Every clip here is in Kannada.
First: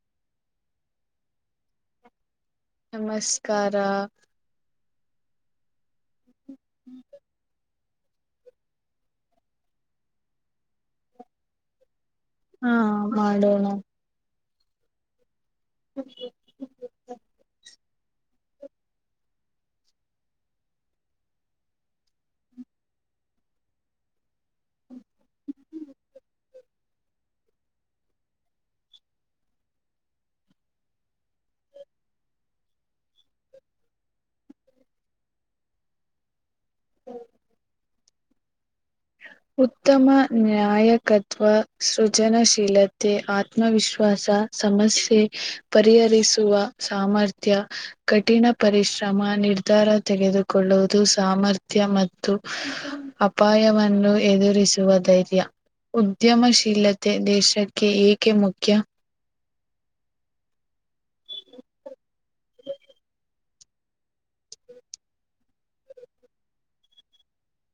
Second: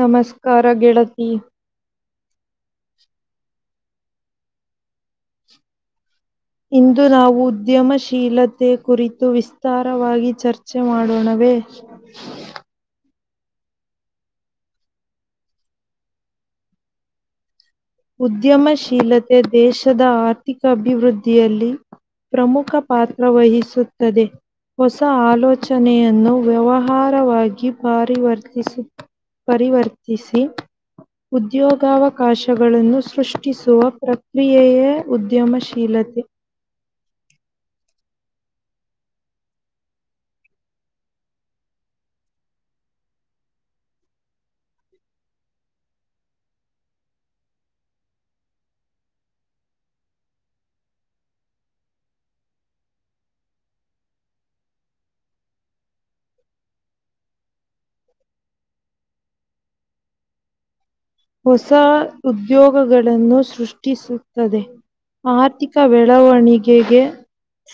ನಮಸ್ಕಾರ ಗೆಳತಿ ನಮಸ್ಕಾರ ಇಂದು ನಾವು ಉದ್ಯಮಶೀಲತ್ ತೆ ಕುರಿತು ವಿಸ್ತಾರವಾಗಿ ಚರ್ಚೆ ಮಾಡೋಣವೇ. ಹಾ ಮಾಡೋಣ. ಹ್ [unintelligible] ಉದ್ಯಮಶೀಲತೆ ದೇಶದ ಆರ್ಥಿಕ ಅಭಿವೃದ್ಧಿಯಲ್ಲಿ ಪ್ರಮುಖ ಪಾತ್ರ ವಹಿಸುತ್ತದೆ. ಹೊಸ ಆಲೋಚನೆಯನ್ನು ವ್ಯವಹಾರವಾಗಿ ಪಾರಿ ವರ್ತಿಸು. [inaudible] ಪರಿವರ್ತಿಸಿ ಉದ್ಯೋಗ ಅವಕಾಶ [inaudible] ಇವಳನ್ನು ಸೃಷ್ಟಿಸುವ ಪ್ರಕ್ರಿಯೆಯೇ ಉದ್ಯಮ ಶೀಲತೆ. [inaudible] ಹ [inaudible] ಉತ್ತಮ ನ್ಯಾಯಕತ್ವ ಸೃಜನಶೀಲತೆ ಆತ್ಮವಿಶ್ವಾಸ, [inaudible] ಸಮಸ್ಯೆ ಪರಿಹರಿಸುವ ಸಾಮರ್ಥ್ಯ, [inaudible] ಕಠಿಣ ಪರಿಶ್ರಮ ನಿರ್ಧಾರ ತೆಗೆದುಕೊಳ್ಳುವುದು ಸಾಮರ್ಥ್ಯ ಮತ್ತು [inaudible] ಅಪಾಯವನ್ನು ಎದುರಿಸುವ ಧೈರ್ಯ [inaudible] ಉದ್ಯಮಶೀಲತೆ ದೇಶಕ್ಕೆ ಏಕೆ ಮುಖ್ಯ? [inaudible] ಹೊಸ ಉದ್ಯೋಗಗಳನ್ನು ಸೃಷ್ಟಿಸುತ್ತದೆ. [inaudible] ಆರ್ಥಿಕ ಬೆಳವಣಿಗೆಗೆ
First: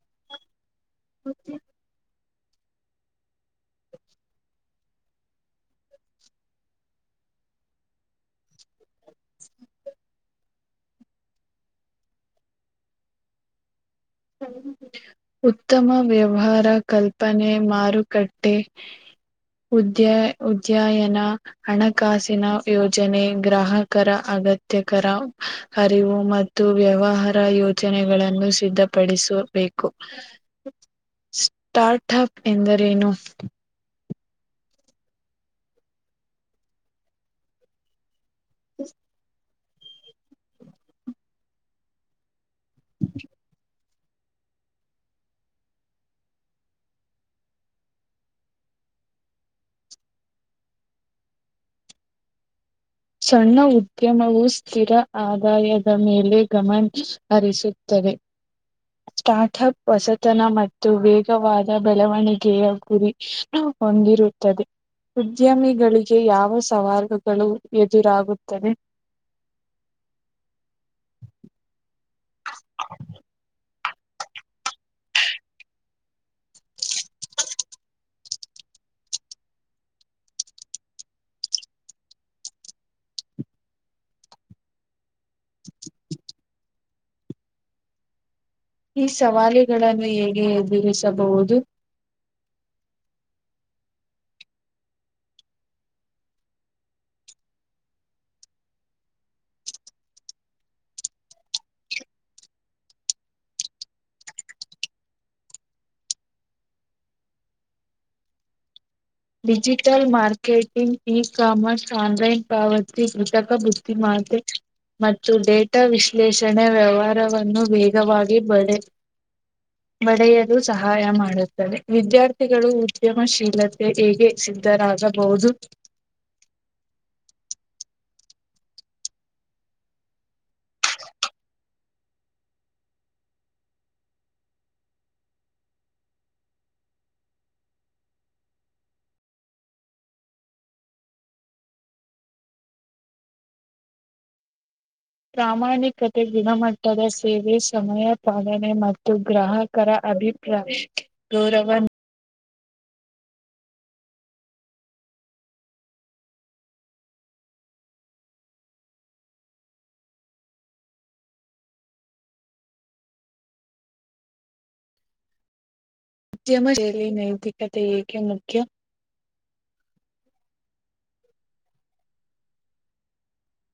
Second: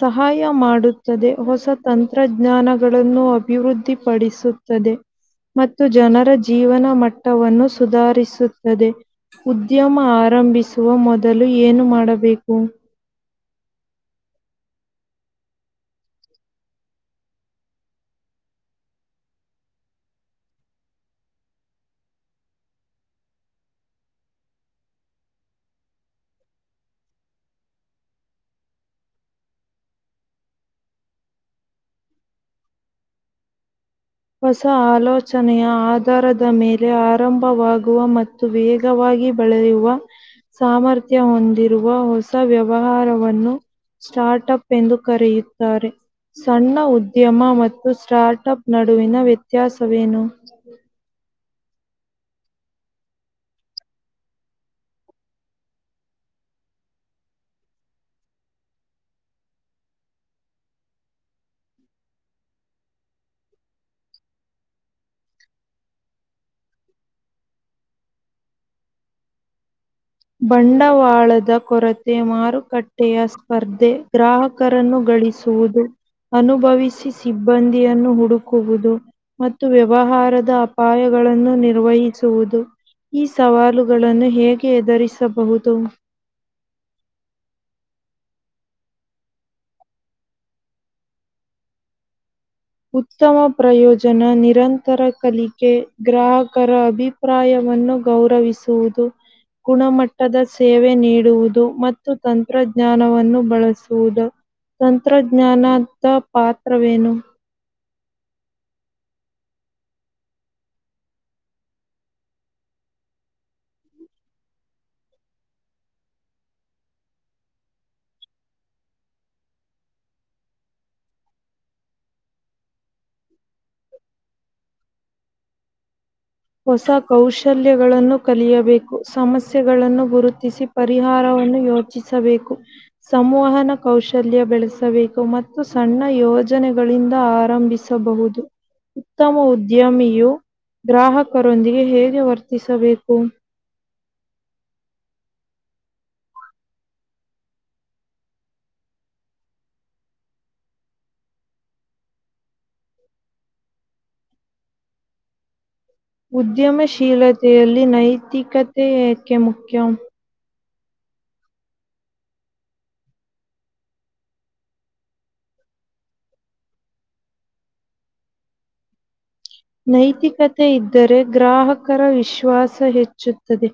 ಸಹಾಯ ಮಾಡುತ್ತದೆ. ಹೊಸ ತಂತ್ [inaudible] ತಂತ್ರಜ್ಞಾನಗಳನ್ನು ಅಭಿವೃದ್ಧಿಪಡಿಸುತ್ತದೆ. [inaudible] ಮತ್ತು ಜನರ ಜೀವನ ಮಟ್ಟವನ್ನು ಸುಧಾರಿಸು [inaudible] ತ್ತದೇ ಉದ್ಯಮ ಆರಂಭಿಸುವ ಮೊದಲು ಏನು ಮಾಡಬೇಕು. [inaudible] ಉತ್ತಮ ವ್ಯವಹಾರ ಕಲ್ಪನೆ ಮಾರುಕಟ್ಟೆ. [inaudible] ಉದ್ಯ ಉದ್ಯಯನಾ [inaudible] ಹಣಕಾಸಿನ ಯೋಜನೆ ಗ್ರಾಹಕರ ಅಗತ್ಯಕರ ಅರಿವು ಮತ್ತು [inaudible] ಮತ್ತು ವ್ಯವಹಾರ ಯೋಜನೆಗಳನ್ನು ಸಿದ್ಧ [inaudible] ಪಡಿಸಬೇಕು. ಸ್ಟಾರ್ಟ್ ಹಕ್ ಎಂದರೇನು? [inaudible] ಹೊಸ ಆಲೋಚನೆಯ ಆಧಾರದ ಮೇಲೆ ಆರಂಭವಾಗುವ ಮ [inaudible] ತ್ತು ವೇಗವಾಗಿ ಬೆಳೆಯುವ ಸಾಮರ್ಥ್ಯ ಹೊಂದಿರುವ ಹೊಸ [inaudible] ಹೊಸ ವ್ಯವಹಾರವನ್ನು ಸ್ಟಾರ್ಟ್ ಅಪ್ ಎಂದು ಕರೆಯುತ್ತಾರೆ. [inaudible] ಸಣ್ಣ ಉದ್ಯಮ ಮತ್ತು ಸ್ಟಾರ್ಟ್ಪ್ ನಡುವಿನ ವ್ಯತ್ಯಾಸವೇನು? [inaudible] ಸಣ್ಣ ಉದ್ಯಮವು ಸ್ಥಿರ ಆದಾಯದ ಮೇಲೆ ಗಮನ [inaudible] ಹರಿಸುತ್ತವೆ. [inaudible] ಸ್ಟಾರ್ಟ್ ಅಪ್ ಹೊಸತನ ಮತ್ತು ವೇಗವಾದ ಬೆಳವಣಿಗೆಯ ಗುರಿ [inaudible] ಹೊಂದಿರುತ್ತದೆ. [inaudible] ಉದ್ಯಮಿಗಳಿಗೆ ಯಾವ ಸವಾಲೂಗಳು ಎದುರಾಗುತ್ತವೆ. [inaudible] ಬಂಡವಾಳದ ಕೊರತೆ ಮಾರುಕಟ್ಟೆಯ ಸ್ಪರ್ಧೆ ಗ್ರಾಹಕ್ [inaudible] ಕರನ್ನು ಗಳಿಸುವುದು ಅನುಭವಿಸಿ ಸಿಬ್ಬಂದಿಯನ್ನು ಹುಡುಕುವುದು. [inaudible] ಮತ್ತು ವ್ಯವಹಾರದ ಅಪಾಯಗಳನ್ನು ನಿರ್ವಹಿಸುವುದು. [inaudible] ಈ ಸವಾಲುಗಳನ್ನು ಹೇಗೆ ಎದುರಿಸಬಹುದು. [inaudible] ಈ ಸವಾಲಿಗಳನ್ನು ಹೇಗೆ ಎದುರಿಸಬಹುದು? [inaudible] ಉತ್ತಮ ಪ್ರಯೋಜನ ನಿರಂತರ ಕಲಿಕೆ ಗ್ರಾಹಕರ ಅಭಿ [inaudible] ಪ್ರಾಯವನ್ನು ಗೌರವಿಸುವುದು. [inaudible] ಗುಣಮಟ್ಟದ ಸೇವೆ ನೀಡುವುದು ಮತ್ತು ತಂತ್ರಜ್ಞಾನವನ್ನು ಬಳಸುವುದು. [inaudible] ತಂತ್ರಜ್ಞಾನತಾ ಪಾತ್ರವೇನು? [inaudible] Digital marketing e commerce online ಪಾವತಿ ಕೃತಕ ಬುದ್ಧಿಮಾತೆ [inaudible] [unintelligible] ಮತ್ತು ಡೇಟಾ ವಿಶ್ಲೇಷಣೆ ವ್ಯವಹಾರವನ್ನು ವೇಗವಾಗಿ ಬಳೆ [inaudible] ಬಡೆಯಲು ಸಹಾಯ ಮಾಡುತ್ತದೆ. ವಿದ್ಯಾರ್ಥಿಗಳು ಉದ್ಯಮ ಶೀಲ [inaudible] ತೆ ಹೇಗೆ ಸಿದ್ಧರಾಗ ಬಹುದು? [inaudible] ಹೊಸ ಕೌಶಲ್ಯಗಳನ್ನು ಕಲಿಯಬೇಕು. ಸಮಸ್ಯೆಗಳನ್ನು ಗುರುತಿಸಿ. [inaudible] ಪರಿಹಾರವನ್ನು ಯೋಚಿಸಬೇಕು. [inaudible] ಸಮಮೋಹನ ಕೌಶಲ್ಯ ಬೆಳೆಸಬೇಕು ಮತ್ತು ಸಣ್ಣ ಯೋಜನೆಗಳಿಂದ ಆರಂಭಿಸ [inaudible] ಬಹುದು ಉತ್ತಮ ಉದ್ಯಮಿಯು ಗ್ರಾಹಕ [inaudible] ಅವರೊಂದಿಗೆ ಹೇಗೆ ವರ್ತಿಸಬೇಕು. ಪ್ರಾಮಾಣಿಕತೆ ಗುಣಮಟ್ಟದ ಸೇವೆ ಸಮಯ ಪಾಲನೆ ಮತ್ತು ಗ್ರಾಹಕರ ಅಭಿ ಪ್ರಾಯ್ ಗೌರವ ಉದ್ಯಮಶೀಲತೆಯಲ್ಲಿ ನೈತಿಕತೆ ಏಕೆ ಮುಖ್ಯಂ? ನೈತಿಕತೆ ಏಕೆ ಮುಖ್ಯ? ನೈತಿಕತೆ ಇದ್ದರೆ ಗ್ರಾಹಕರ ವಿಶ್ವಾಸ ಹೆಚ್ಚುತ್ತದೆ.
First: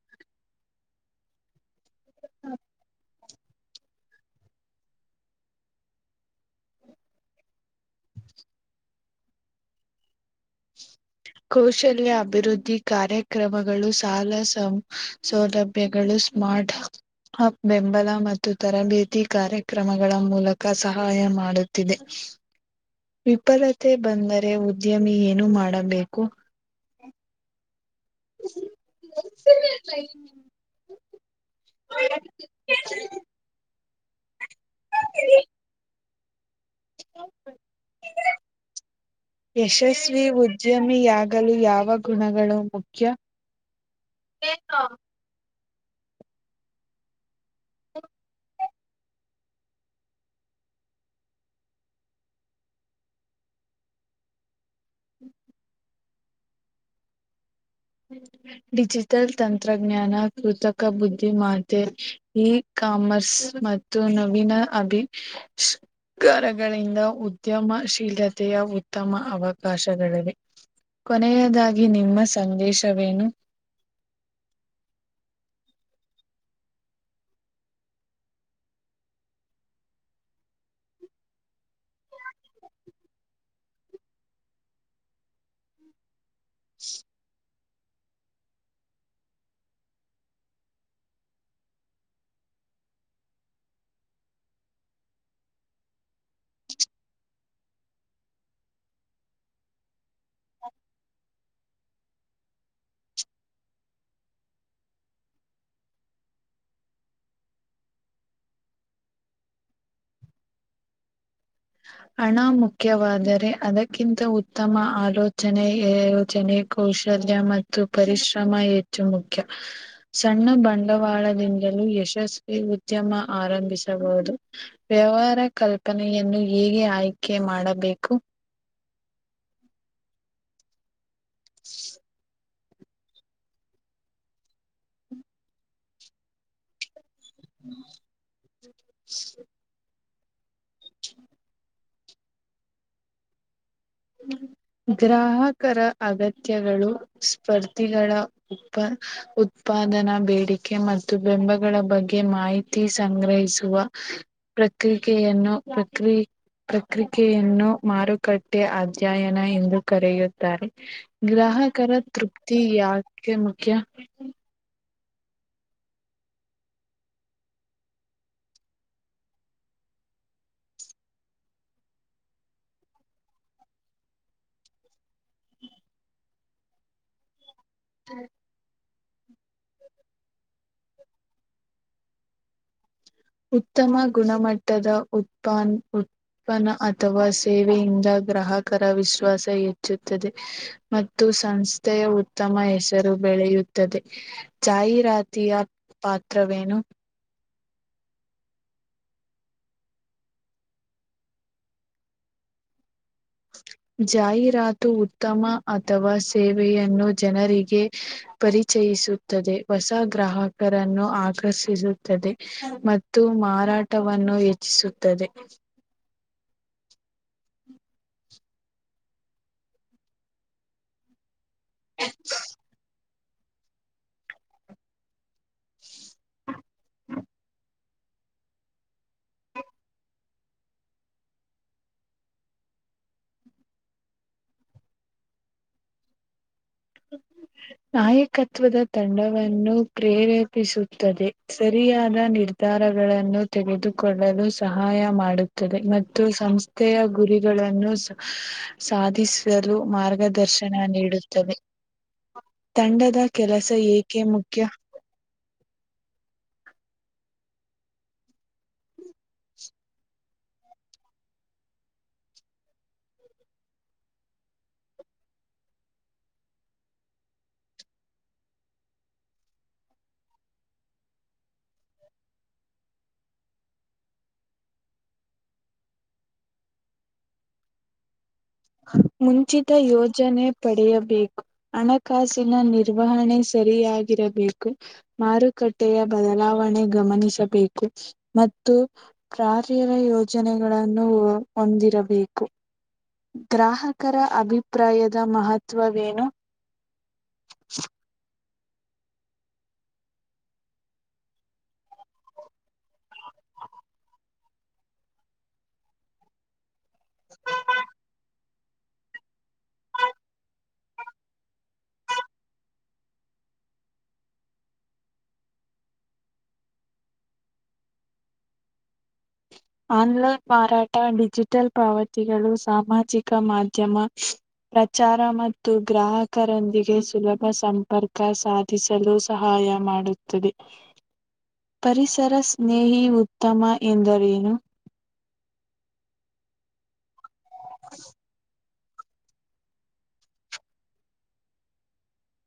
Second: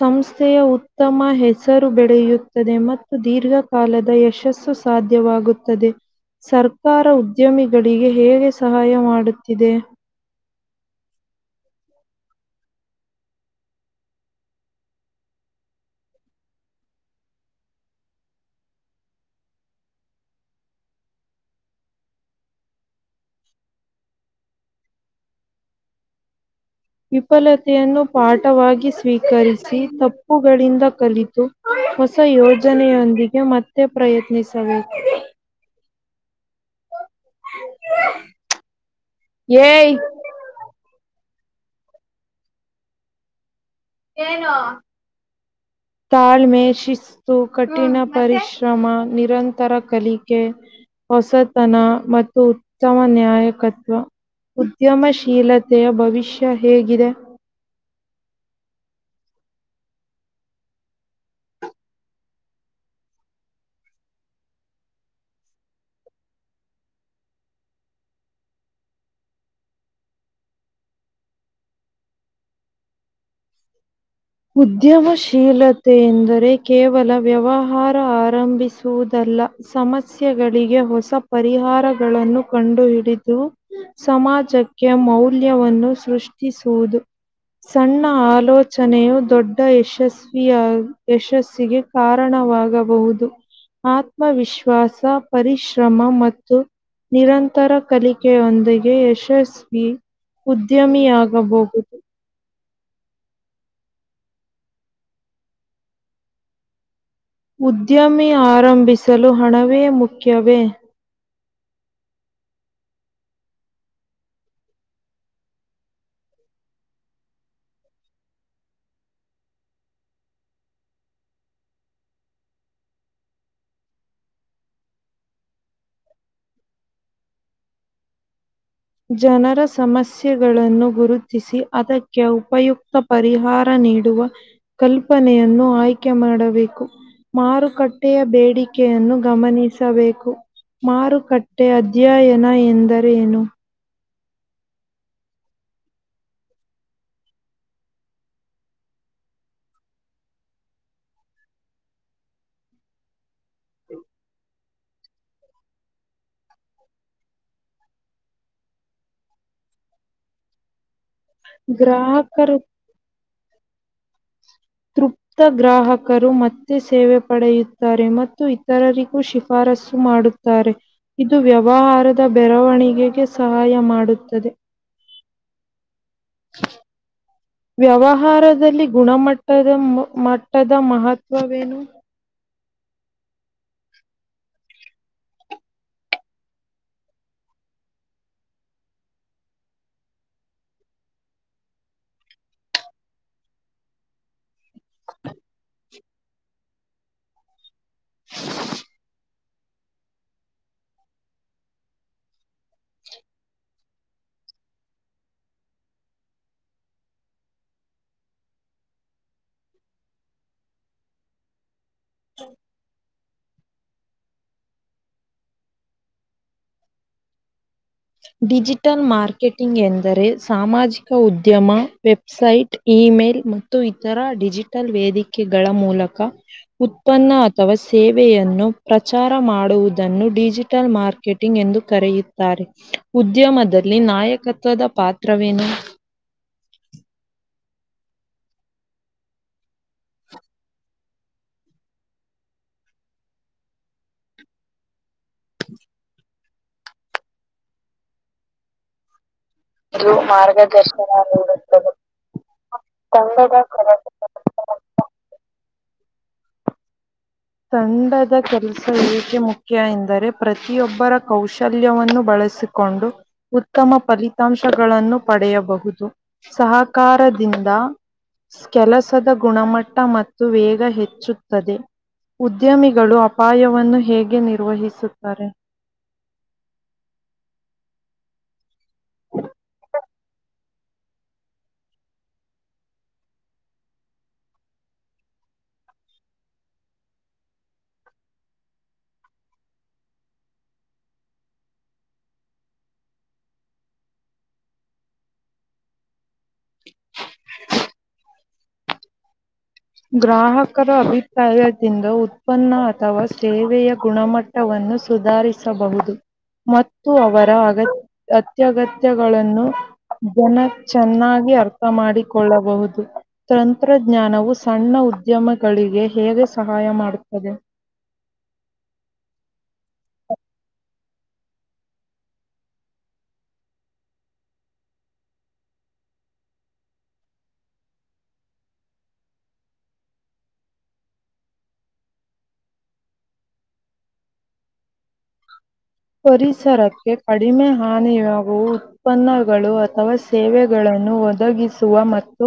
ಸಂಸ್ಥೆಯ ಉತ್ತಮ ಹೆಸ ಸರು ಬೆಳೆಯುತ್ತದೆ ಮತ್ತು ದೀರ್ಘಕಾಲದ ಯಶಸ್ಸು ಸಾಧ್ಯವಾಗುತ್ತದೆ. ಸರ್ಕಾರ ಉದ್ಯಮಿಗಳಿಗೆ ಹೇಗೆ ಸಹಾಯ ಮಾಡುತ್ತಿದೆ? ಕೌಶಲ್ಯ ಅಭಿವೃದ್ಧಿ ಕಾರ್ಯಕ್ರಮಗಳು ಸಾಲ ಸ ಸೌಲಬ್ ಭ್ಯಗಳು ಸ್ಮಾರ್ಟ್ ಹ ಬೆಂಬಲ ಮತ್ತು ತರಬೇತಿ ಕಾರ್ಯಕ್ರಮಗಳ ಮೂಲಕ ಸಹಾಯ ಮಾಡುತ್ತಿದೆ‌. ವಿಫಲತೆ ಬಂದರೆ ಉದ್ಯಮಿ ಏನು ಮಾಡಬೇಕು? ವಿಫಲತೆಯನ್ನು ಪಾಠವಾಗಿ ಸ್ವೀಕರಿಸಿ ತಪ್ಪುಗಳಿಂದ ಕಲಿತು ಹೊಸ ಯೋಜನೆಯೊಂದಿಗೆ ಮತ್ತೆ ಪ್ರಯತ್ನಿಸಬೇಕು. ಏಯ್ ಯಶಸ್ವಿ ಉದ್ ಉದ್ಯಮಿಯಾಗಲು ಯಾವ ಗುಣಗಳು ಮುಖ್ಯ? ಏನು? ತಾಳ್ಮೆ, ಶಿಸ್ತು, ಕಠಿಣ ಪರಿಶ್ರಮ, ನಿರಂತರ ಕಲಿಕೆ. ಹೊಸತನ ಮತ್ತು ಉತ್ತಮ ನ್ಯಾಯಕತ್ವ. ಉದ್ಯಮಶೀಲತೆಯ ಭವಿಷ್ಯ ಹೇಗಿದೆ? ಡಿಜಿಟಲ್ ತಂತ್ರಜ್ಞಾನ ಕೃತಕ ಬುದ್ಧಿಮಾತೆ ಈ ಕಾಮರ್ಸ್ ಮತ್ತು ನವೀನ ಅಭಿ [inaudible] ಗಾರಗಳಿಂದ ಉದ್ಯಮಶೀಲತೆಯ ಉತ್ತಮ ಅವಕಾಶಗಳಿವೆ. ಕೊನೆಯದಾಗಿ ನಿಮ್ಮ ಸಂದೇಶವೇನು? ಉದ್ಯಮಶೀಲತೆ ಎಂದರೆ ಕೇವಲ ವ್ಯವಹಾರ ಆರಂಭಿಸುವುದಲ್ಲ. ಸಮಸ್ಯೆಗಳಿಗೆ ಹೊಸ ಪರಿಹಾರಗಳನ್ನು ಕಂಡುಹಿಡಿದು ಸಮಾಜಕ್ಕೆ ಮೌಲ್ಯವನ್ನು ಸೃಷ್ಟಿಸುವುದು. ಸಣ್ಣ ಆಲೋಚನೆಯು ದೊಡ್ಡ ಯಶಸ್ವಿಯ ಯಶಸ್ಸಿಗೆ ಕಾರಣವಾಗಬಹುದು. ಆತ್ಮವಿಶ್ವಾಸ ಪರಿಶ್ರಮ ಮತ್ತು ನಿರಂತರ ಕಲಿಕೆಯೊಂದಿಗೆ ಯಶಸ್ವಿ ಉದ್ಯಮಿ ಆಗಬಹುದು. ಉದ್ಯಮಿ ಆರಂಭಿಸಲು ಹಣವೇ ಮುಖ್ಯವೇ? ಹಣ ಮುಖ್ಯವಾದರೆ ಅದಕ್ಕಿಂತ ಉತ್ತಮ ಆಲೋಚನೆ ಯೋಜನೆ. ಕೌಶಲ್ಯ ಮತ್ತು ಪರಿಶ್ರಮ ಹೆಚ್ಚು ಮುಖ್ಯ. ಸಣ್ಣ ಬಂಡವಾಳದಿಂದಲೂ ಯಶಸ್ವಿ ಉದ್ಯಮ ಆರಂಭಿಸಬಹುದು. ವ್ಯವಹಾರ ಕಲ್ಪನೆಯನ್ನು ಹೇಗೆ ಆಯ್ಕೆ ಮಾಡಬೇಕು? ಜನರ ಸಮಸ್ಯೆಗಳನ್ನು ಗುರುತಿಸಿ ಅದಕ್ಕೆ ಉಪಯುಕ್ತ ಪರಿಹಾರ ನೀಡುವ ಕಲ್ಪನೆಯನ್ನು ಆಯ್ಕೆ ಮಾಡಬೇಕು. ಮಾರುಕಟ್ಟೆಯ ಬೇಡಿ ಕೆಯನ್ನು ಗಮನಿಸಬೇಕು ಮಾರುಕಟ್ಟೆ ಅಧ್ಯಯನ ಎಂದರೆ ಏನು? ಗ್ರಾಹಕರ ಅಗತ್ಯಗಳು ಸ್ಪರ್ಧಿಗಳ ಉಪ ಉತ್ಪಾದನಾ ಬೇಡಿಕೆ ಮತ್ತು ಬೆಂಬಗಳ ಬಗ್ಗೆ ಮಾಹಿತಿ. [unintelligible] ಸಂಗ್ರಹಿಸುವ ಪ್ರಕ್ರಿಕೆಯನ್ನು ಪ್ರಕ್ರಿ ಪ್ರಕ್ರಿಕೆಯನ್ನು ಮಾರುಕಟ್ಟೆ ಅಧ್ಯಾಯನ ಎಂದು ಕರೆಯುತ್ತಾರೆ ಗ್ರಾಹಕರ ಗ್ರಾಹಕರು ತೃಪ್ತಿ ಯಾ [unintelligible] ಮುಖ್ಯ ತೃಪ್ತ್ ಗ್ರಾಹಕರು ಮತ್ತೆ ಸೇವೆ ಪಡೆಯುತ್ತಾರೆ ಮತ್ತು ಇತರರಿಗೂ ಶಿಫಾರಸ್ಸು ಮಾಡುತ್ತಾ ತ್ತಾರೆ ಇದು ವ್ಯವಹಾರದ ಬೆರವಣಿಗೆಗೆ ಸಹಾಯ ಮಾಡುತ್ತದೆ. [unintelligible] ವ್ಯವಹಾರ ದಲ್ಲಿ ಗುಣಮಟ್ಟದ ಮಟ್ಟದ ಮಹತ್ವವೇನು ಉತ್ತಮ ಗುಣಮಟ್ಟದ ಉತ್ಪಾನ್ ಉತ್ಪ ಉತ್ಪನ್ನ ಅಥವಾ ಸೇವೆಯಿಂದ ಗ್ರಾಹಕರ ವಿಶ್ವಾಸ ಹೆಚ್ಚುತ್ತದೆ ಮತ್ತು ಸಂಸ್ಥೆಯ ಉತ್ತಮ ಹೆಸರು ಬೆಳೆಯುತ್ತದೆ. ಜಾಹೀರಾತಿಯ ಪಾತ್ರವೇನು [inaudible] ಜಾಹೀರಾತು ಉತ್ತಮ ಅಥವಾ ಸೇವೆಯನ್ನು ಜನರಿಗೆ ಪರಿಚಯಿಸುತ್ತದೆ ಹೊಸ ಗ್ರಾಹಕರನ್ನು ಆಕರ್ಷಿಸು ತ್ತದೆ ಮತ್ತು ಮಾರಾಟವನ್ನು ಹೆಚ್ಚಿಸುತ್ತದೆ. ಡಿಜಿಟಲ್ ಮಾರ್ಕೆಟಿಂಗ್ ಎಂದರೆ ಸಾಮಾಜಿ ಕ ಉದ್ಯಮ ವೆಬ್ಸೈಟ್ ಇಮೇಲ್ ಮತ್ತು ಮತ್ತು ಇತರ ಡಿಜಿಟಲ್ ವೇದಿಕೆಗಳ ಮೂಲಕ ಉತ್ಪನ್ನ ಅಥವಾ ಸೇವೆಯನ್ನು ಪ್ರಚಾರ ಮಾಡುವುದನ್ನು ಡಿಜಿಟಲ್ ಮಾರ್ಕೆಟಿಂಗ್ ಎಂದು ಕರೆಯುತ್ತಾರೆ. ಉದ್ಯಮದಲ್ಲಿ ನಾಯಕತ್ವದ ಪಾತ್ರವೇನು [inaudible] ನಾಯಕತ್ವದ ತಂಡವನ್ನು ಪ್ರೇರೇಪಿಸುತ್ತದೆ ಸರಿಯಾದ ನಿರ್ಧಾರ ನಿರ್ಧಾರಗಳನ್ನು ತೆಗೆದುಕೊಳ್ಳಲು ಸಹಾಯ ಮಾಡುತ್ತದೆ ಮತ್ತು ಸಂಸ್ [unintelligible] ಗುರಿಗಳನ್ನು ಹಾ ಸಾಧಿಸಿ [unintelligible] ಮಾರ್ಗದರ್ಶನ ನೀಡುತ್ತದೆ ತಂಡದ ಕೆಲಸ ಏಕೆ ಮುಖ್ಯ ತಂಡದ ಕೆಲಸ ಏಕೆ ಮುಖ್ಯ ಎಂದರೆ ಪ್ರತಿಯೊಬ್ಬರ ಕೌಶಲ್ಯವನ್ನು ಬಳಸು ಕೊಂಡು ಉತ್ತಮ ಫಲಿತಾಂಶಗಳನ್ನು ಪಡೆಯಬಹುದು. ಸಹಕಾರದಿಂದ ಕೆಲಸದ ಗುಣಮಟ್ಟ ಮತ್ತು ವೇಗ ಹೆಚ್ಚುತ್ತದೆ ಉದ್ಯಮಿಗಳು ಅಪಾಯವನ್ನು ಹೇಗೆ ನಿರ್ವಹಿಸುತ್ತಾರೆ. ಮುಂಚಿತ ಯೋಜ್ ಜನೆ ಪಡೆಯಬೇಕು ಹಣಕಾಸಿನ ನಿರ್ವಹಣೆ ಸರಿಯಾಗಿರಬೇಕು ಮಾರುಕಟ್ಟೆಯ ಬದಲಾವಣೆ ಗಮನಿಸಬೇಕು ಮತ್ತು ಕ್ರಾರ್ಯರ ಯೋಜನೆಗಳನ್ನು ಹೊಂದಿರಬೇಕು ಗ್ರಾಹಕರ ಅಭಿಪ್ರಾಯದ ಮಹತ್ವವೇನು [inaudible] [inaudible] ಗ್ರಾಹಕರ ಅಭಿಪ್ರಾಯದಿಂದ ಉತ್ಪನ್ನ ಅಥವಾ ಸೇವೆಯ ಗುಣಮಟ್ಟ್ ವನ್ನು ಸುಧಾರಿಸಬಹುದು ಮತ್ತು ಅವರ ಅಗತ್ಯ್ ಅತ್ಯಗತ್ಯಗಳನ್ನು ಜನ ಚೆನ್ನಾಗಿ ಅರ್ಥ ಮಾಡಿಕೊಳ್ಳಬಹುದು ತಂತ್ರಜ್ಞಾನವು ಸಣ್ಣ ಉದ್ಯಮಗಳಿಗೆ ಹೇಗೆ ಸಹಾಯ ಮಾಡುತ್ತದೆ. ಒನ್ ಲೈನ್ ಮಾರಾಟ ಡಿಜಿಟಲ್ ಪಾವತಿಗಳು ಸಾಮಾಜಿಕ ಮಾಧ್ಯಮ [inaudible] ಪ್ರಚಾರ ಮತ್ತು ಗ್ರಾಹಕರೊಂದಿಗೆ ಸುಲಭ ಸಂಪರ್ಕ ಸಾ [inaudible] ದ್ಯಸಲು ಸಹಾಯ ಮಾಡುತ್ತದೆ. [inaudible] ಪರಿಸರ ಸ್ನೇಹಿ ಉತ್ತಮ ಎಂದರೇನು? [inaudible] ಪರಿಸರಕ್ಕೆ ಕಡಿಮೆ ಹಾನಿಯಾಗುವು [inaudible] ಉತ್ಪನ್ನಗಳು ಅಥವಾ ಸೇವೆಗಳನ್ನು ಒದಗಿಸುವ ಮತ್ತು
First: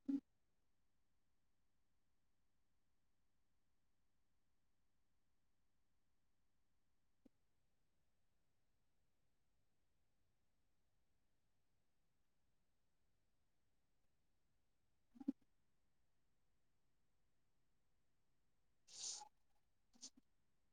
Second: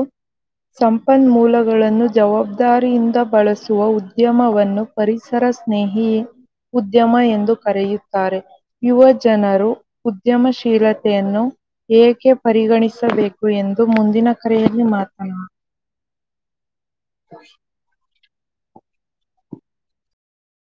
ಸಂಪನ್ಮೂಲಗಳನ್ನು ಜವಾಬ್ದಾರಿಯಿಂದ ಬಳಸುವ ಉದ್ಯಮವನ್ನು [inaudible] ಪರಿಸರ ಸ್ನೇಹಿ ಉದ್ಯಮ ಎಂದು ಕರೆಯು [inaudible] ತ್ತಾರೆ ಯುವ ಜನರು ಉದ್ಯಮ ಶೀಲತೆಯನ್ನು ಏಕೆ ಪರಿಗಣಿಸಬೇಕು ಎಂದು ಮುಂದಿನ ಕರೆಯಲ್ಲಿ ಮಾತನಾ [inaudible]